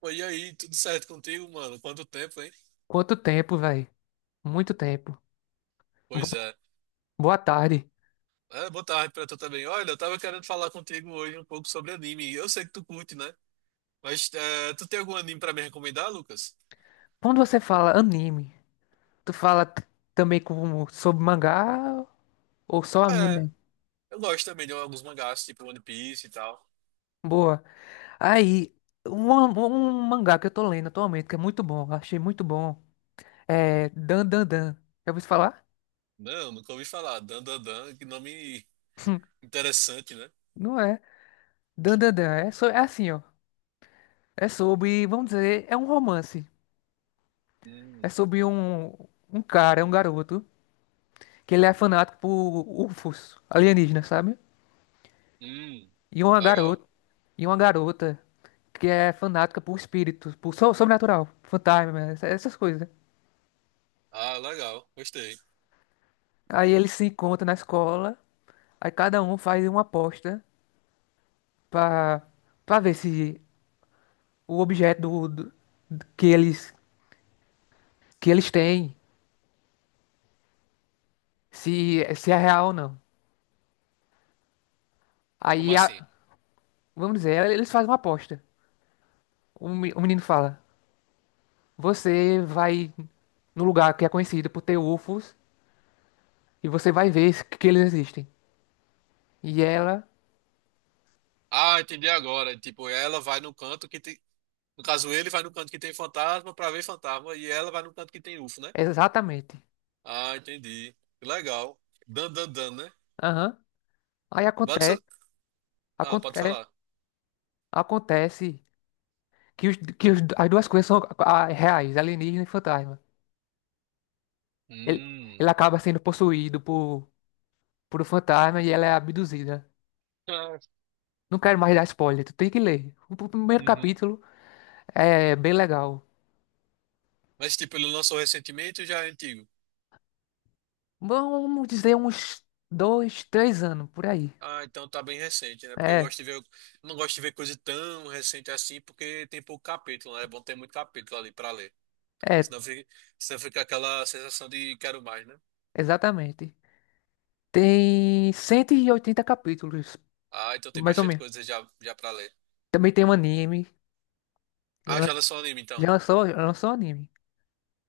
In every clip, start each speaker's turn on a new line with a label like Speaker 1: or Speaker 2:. Speaker 1: Pô, e aí, tudo certo contigo, mano? Quanto tempo, hein?
Speaker 2: Quanto tempo, velho? Muito tempo. Bo-
Speaker 1: Pois é.
Speaker 2: Boa tarde.
Speaker 1: Boa tarde pra tu também. Olha, eu tava querendo falar contigo hoje um pouco sobre anime. Eu sei que tu curte, né? Tu tem algum anime pra me recomendar, Lucas?
Speaker 2: Quando você fala anime, tu fala t- também como sobre mangá ou só
Speaker 1: É,
Speaker 2: anime?
Speaker 1: eu gosto também de alguns mangás, tipo One Piece e tal.
Speaker 2: Boa. Aí, um mangá que eu tô lendo atualmente, que é muito bom, achei muito bom, é Dan Dan Dan. Já ouviu falar?
Speaker 1: Não, nunca ouvi falar. Dan Dan Dan, que nome interessante, né?
Speaker 2: Não é. Dan Dan Dan. É assim, ó. É sobre, vamos dizer, é um romance. É
Speaker 1: Hum,
Speaker 2: sobre um cara, um garoto, que ele é fanático por UFOs, alienígenas, sabe?
Speaker 1: hum,
Speaker 2: E uma
Speaker 1: legal.
Speaker 2: garota, e uma garota que é fanática por espíritos, por sobrenatural, fantasma, essas coisas, né?
Speaker 1: Ah, legal, gostei.
Speaker 2: Aí eles se encontram na escola, aí cada um faz uma aposta pra para ver se o objeto que eles que eles têm, se se é real ou não.
Speaker 1: Como
Speaker 2: Aí a-
Speaker 1: assim?
Speaker 2: Vamos dizer, eles fazem uma aposta. O menino fala: "Você vai no lugar que é conhecido por ter UFOs e você vai ver que eles existem". E ela.
Speaker 1: Ah, entendi agora. Tipo, ela vai no canto que, te- no caso, ele vai no canto que tem fantasma pra ver fantasma e ela vai no canto que tem UFO, né?
Speaker 2: Exatamente.
Speaker 1: Ah, entendi. Que legal. Dan, dan, dan, né?
Speaker 2: Aham. Aí
Speaker 1: Pode
Speaker 2: acontece,
Speaker 1: ser- Ah, pode
Speaker 2: acontece,
Speaker 1: falar.
Speaker 2: acontece que que as duas coisas são reais, alienígena e fantasma. Ele,
Speaker 1: Hum.
Speaker 2: ele acaba sendo possuído por um fantasma e ela é abduzida.
Speaker 1: Ah,
Speaker 2: Não quero mais dar spoiler, tu tem que ler. Primeiro
Speaker 1: uhum.
Speaker 2: capítulo é bem legal.
Speaker 1: Mas, tipo, ele lançou recentemente ou já é antigo?
Speaker 2: Vamos dizer uns dois, três anos, por aí.
Speaker 1: Ah, então tá bem recente, né? Porque eu
Speaker 2: É,
Speaker 1: gosto de ver, eu não gosto de ver coisa tão recente assim, porque tem pouco capítulo, né? É bom ter muito capítulo ali pra ler.
Speaker 2: é,
Speaker 1: Senão fica, senão fica aquela sensação de quero mais, né?
Speaker 2: exatamente. Tem 180 capítulos,
Speaker 1: Ah, então tem
Speaker 2: mais ou
Speaker 1: bastante
Speaker 2: menos.
Speaker 1: coisa já, já pra ler.
Speaker 2: Também tem um anime.
Speaker 1: Ah, já
Speaker 2: lan-
Speaker 1: lançou o anime, então.
Speaker 2: Já lançou, lançou um anime.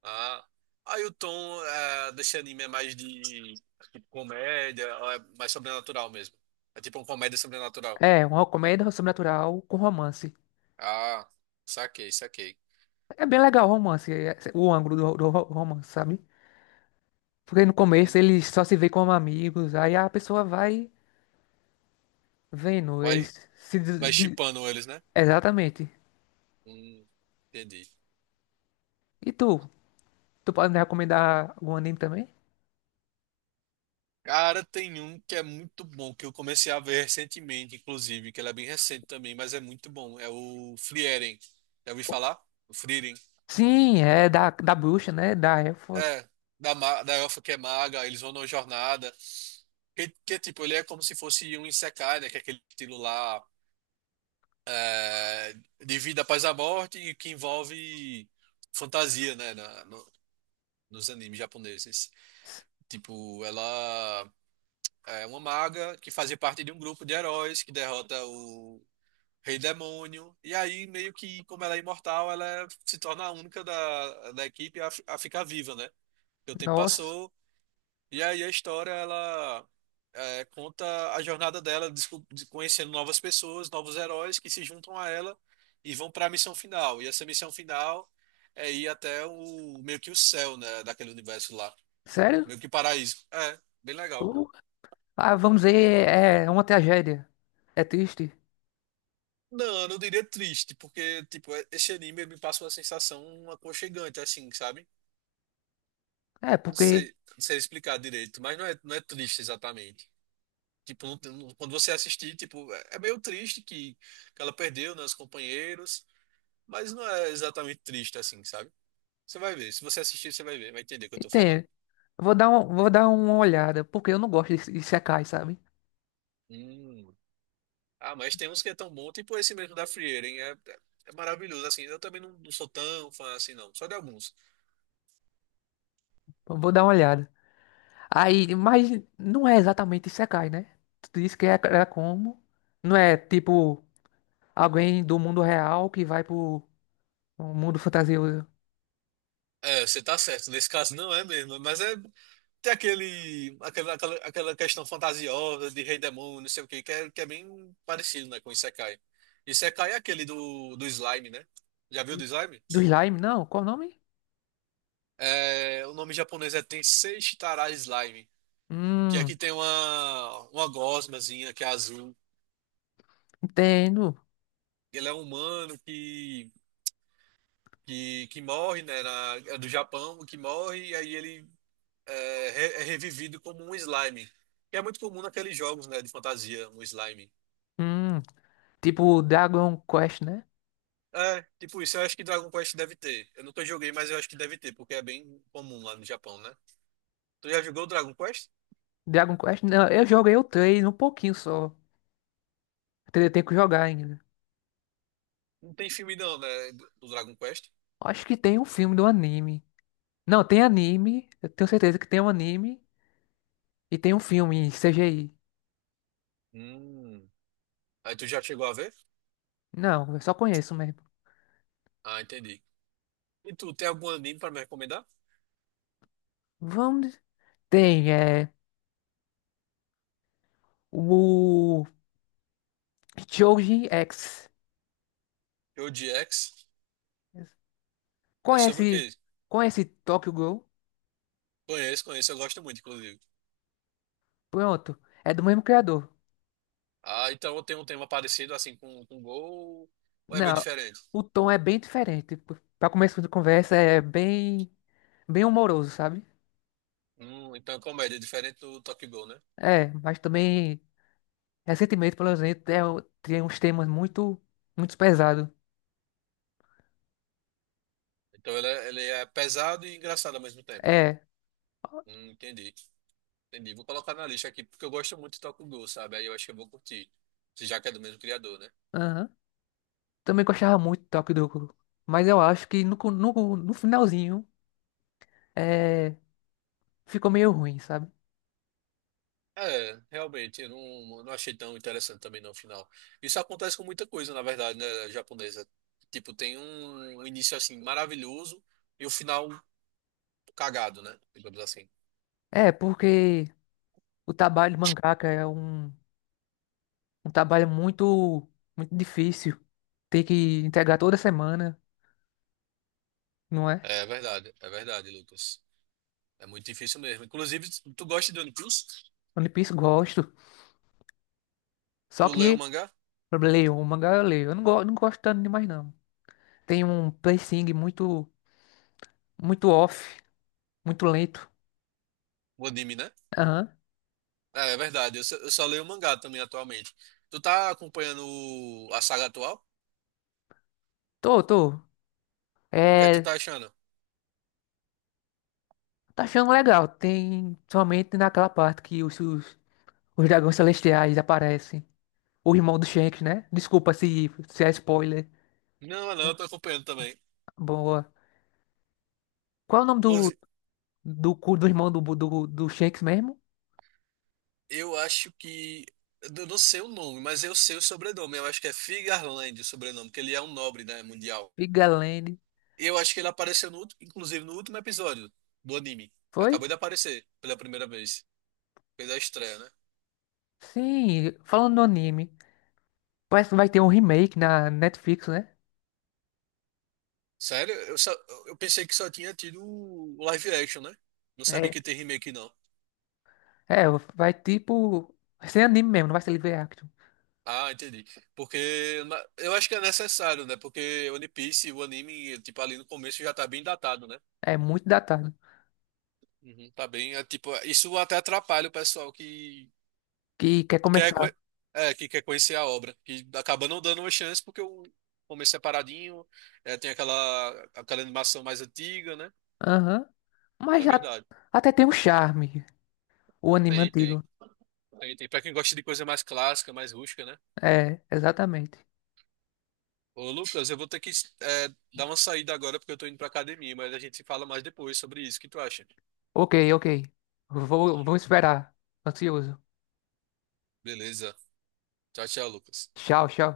Speaker 1: Ah, Aí o tom é, desse anime é mais de tipo, comédia, ou é mais sobrenatural mesmo. É tipo uma comédia sobrenatural.
Speaker 2: É, uma comédia sobrenatural com romance.
Speaker 1: Ah, saquei, saquei.
Speaker 2: É bem legal o romance, é, o ângulo do romance, sabe? Porque no
Speaker 1: Hum,
Speaker 2: começo eles só se vê como amigos, aí a pessoa vai vendo,
Speaker 1: Vai,
Speaker 2: eles se...
Speaker 1: vai shippando eles, né?
Speaker 2: Exatamente.
Speaker 1: Hum, entendi.
Speaker 2: E tu? Tu pode me recomendar o anime também?
Speaker 1: Cara, tem um que é muito bom, que eu comecei a ver recentemente, inclusive, que ele é bem recente também, mas é muito bom. É o Frieren. Já ouvi falar? O Frieren.
Speaker 2: Sim, é da bruxa, né? Da elfa.
Speaker 1: É, Da elfa que é maga, eles vão numa jornada. Tipo, ele é como se fosse um Isekai, né? Que é aquele estilo lá é, de vida após a morte e que envolve fantasia, né? Nos animes japoneses. Tipo, ela é uma maga que fazia parte de um grupo de heróis que derrota o Rei Demônio. E aí, meio que, como ela é imortal, ela se torna a única da equipe a, a ficar viva, né? Porque o tempo
Speaker 2: Nossa,
Speaker 1: passou. E aí a história ela é, conta a jornada dela, conhecendo novas pessoas, novos heróis que se juntam a ela e vão para a missão final. E essa missão final é ir até o meio que o céu, né, daquele universo lá,
Speaker 2: sério?
Speaker 1: meio que paraíso. É, bem legal.
Speaker 2: Uh, Ah, vamos dizer, é uma tragédia. É triste.
Speaker 1: Não, eu não diria triste, porque tipo esse anime ele me passa uma sensação aconchegante, assim, sabe?
Speaker 2: É,
Speaker 1: Não
Speaker 2: porque...
Speaker 1: sei, não sei explicar direito, mas não é triste exatamente. Tipo, quando você assistir, tipo, é meio triste que ela perdeu, né, os companheiros, mas não é exatamente triste assim, sabe? Você vai ver, se você assistir, você vai ver, vai entender o que eu tô falando.
Speaker 2: Entende? Vou dar uma olhada, porque eu não gosto de Isekai, sabe?
Speaker 1: Hum. Ah, mas tem uns que é tão bom, tipo esse mesmo da Frieira, hein? É maravilhoso, assim. Eu também não sou tão fã assim, não, só de alguns.
Speaker 2: Vou dar uma olhada. Aí, mas não é exatamente Isekai, né? Tu disse que é como? Não é tipo alguém do mundo real que vai pro mundo fantasioso
Speaker 1: É, você tá certo, nesse caso não é mesmo, mas é. Tem aquela questão fantasiosa de rei demônio, não sei o quê, que é bem parecido, né, com Isekai. Isekai é aquele do slime, né? Já viu do slime?
Speaker 2: do slime, não? Qual o nome?
Speaker 1: É, o nome japonês é Tensei Shitara Slime, que
Speaker 2: Hum,
Speaker 1: aqui tem uma gosmazinha que é azul.
Speaker 2: entendo.
Speaker 1: Ele é um humano que morre, né? É do Japão, que morre, e aí ele é revivido como um slime. Que é muito comum naqueles jogos, né, de fantasia, um slime.
Speaker 2: Hum, tipo Dragon Quest, né?
Speaker 1: É, tipo isso, eu acho que Dragon Quest deve ter. Eu nunca joguei, mas eu acho que deve ter, porque é bem comum lá no Japão, né? Tu já jogou o Dragon Quest?
Speaker 2: Dragon Quest, não, eu joguei o trailer um pouquinho só. Tem Tenho que jogar ainda.
Speaker 1: Não tem filme não, né, do do Dragon Quest?
Speaker 2: Acho que tem um filme do anime. Não, tem anime. Eu tenho certeza que tem um anime. E tem um filme em CGI.
Speaker 1: Hum. Aí tu já chegou a ver?
Speaker 2: Não, eu só conheço mesmo.
Speaker 1: Ah, entendi. E tu, tem algum anime pra me recomendar?
Speaker 2: Vamos. Tem, é. O Shoujin X.
Speaker 1: Eu de X? É sobre o
Speaker 2: Conhece.
Speaker 1: quê?
Speaker 2: Conhece Tokyo Ghoul?
Speaker 1: Conheço, conheço, eu gosto muito, inclusive.
Speaker 2: Pronto. É do mesmo criador.
Speaker 1: Ah, então tem um tema parecido, assim, com Gol, ou é meio
Speaker 2: Não,
Speaker 1: diferente?
Speaker 2: o tom é bem diferente. Pra começo de conversa, é bem. Bem humoroso, sabe?
Speaker 1: Então é comédia, é diferente do Tokyo Ghoul, né?
Speaker 2: É, mas também. Recentemente, pelo exemplo, é, tem uns temas muito. Muito pesados.
Speaker 1: Então ele é pesado e engraçado ao mesmo tempo.
Speaker 2: É.
Speaker 1: Entendi. Entendi. Vou colocar na lista aqui, porque eu gosto muito de Tokugou, sabe? Aí eu acho que eu vou curtir. Se Já que é do mesmo criador, né?
Speaker 2: Também gostava muito do Toque do. Mas eu acho que no finalzinho é, ficou meio ruim, sabe?
Speaker 1: É, realmente, eu não achei tão interessante também no final. Isso acontece com muita coisa, na verdade, né, japonesa. Tipo, tem um início assim maravilhoso e o final cagado, né? Digamos assim.
Speaker 2: É, porque o trabalho de mangaka é um trabalho muito, muito difícil. Tem que entregar toda semana, não é?
Speaker 1: É verdade, Lucas. É muito difícil mesmo. Inclusive, tu gosta de One Piece?
Speaker 2: One Piece gosto. Só
Speaker 1: Tu leu o
Speaker 2: que
Speaker 1: mangá?
Speaker 2: o mangá eu leio. Eu não, go, não gosto tanto demais, não. Tem um pacing muito, muito off, muito lento.
Speaker 1: O anime, né?
Speaker 2: Aham.
Speaker 1: É, é verdade. Eu só leio o mangá também atualmente. Tu tá acompanhando a saga atual?
Speaker 2: Tô, tô.
Speaker 1: E o que é que tu
Speaker 2: É,
Speaker 1: tá achando?
Speaker 2: tá achando legal. Tem somente naquela parte que os. Os dragões celestiais aparecem. O irmão do Shanks, né? Desculpa se é spoiler.
Speaker 1: Não, não, eu tô acompanhando também.
Speaker 2: Boa. Qual é o nome
Speaker 1: Inclusive,
Speaker 2: do irmão do Shanks mesmo?
Speaker 1: eu acho que. Eu não sei o nome, mas eu sei o sobrenome. Eu acho que é Figarland o sobrenome, porque ele é um nobre, né, mundial.
Speaker 2: Vigalene.
Speaker 1: Eu acho que ele apareceu, inclusive, no último episódio do anime.
Speaker 2: Foi?
Speaker 1: Acabou de aparecer pela primeira vez. Fez a estreia, né?
Speaker 2: Sim, falando no anime. Parece que vai ter um remake na Netflix, né?
Speaker 1: Sério? Eu pensei que só tinha tido o live action, né? Não sabia
Speaker 2: É,
Speaker 1: que tem remake, não.
Speaker 2: é, vai tipo. Vai ser anime mesmo, não vai ser live action.
Speaker 1: Ah, entendi. Eu acho que é necessário, né? Porque One Piece, o anime, tipo, ali no começo já tá bem datado, né?
Speaker 2: É muito datado.
Speaker 1: Uhum, tá bem. É, tipo, isso até atrapalha o pessoal que
Speaker 2: Que quer
Speaker 1: quer, co-
Speaker 2: começar.
Speaker 1: é, que quer conhecer a obra, que acaba não dando uma chance porque o começo separadinho, é, tem aquela animação mais antiga, né?
Speaker 2: Aham. Mas
Speaker 1: É
Speaker 2: já,
Speaker 1: verdade.
Speaker 2: até tem um charme. O anime
Speaker 1: Tem, tem.
Speaker 2: antigo.
Speaker 1: Tem, tem. Pra quem gosta de coisa mais clássica, mais rústica, né?
Speaker 2: É, exatamente.
Speaker 1: Ô, Lucas, eu vou ter que, é, dar uma saída agora porque eu tô indo pra academia, mas a gente fala mais depois sobre isso. O que tu acha?
Speaker 2: Ok, ok. Vou esperar. Ansioso.
Speaker 1: Beleza. Tchau, tchau, Lucas.
Speaker 2: Tchau, tchau.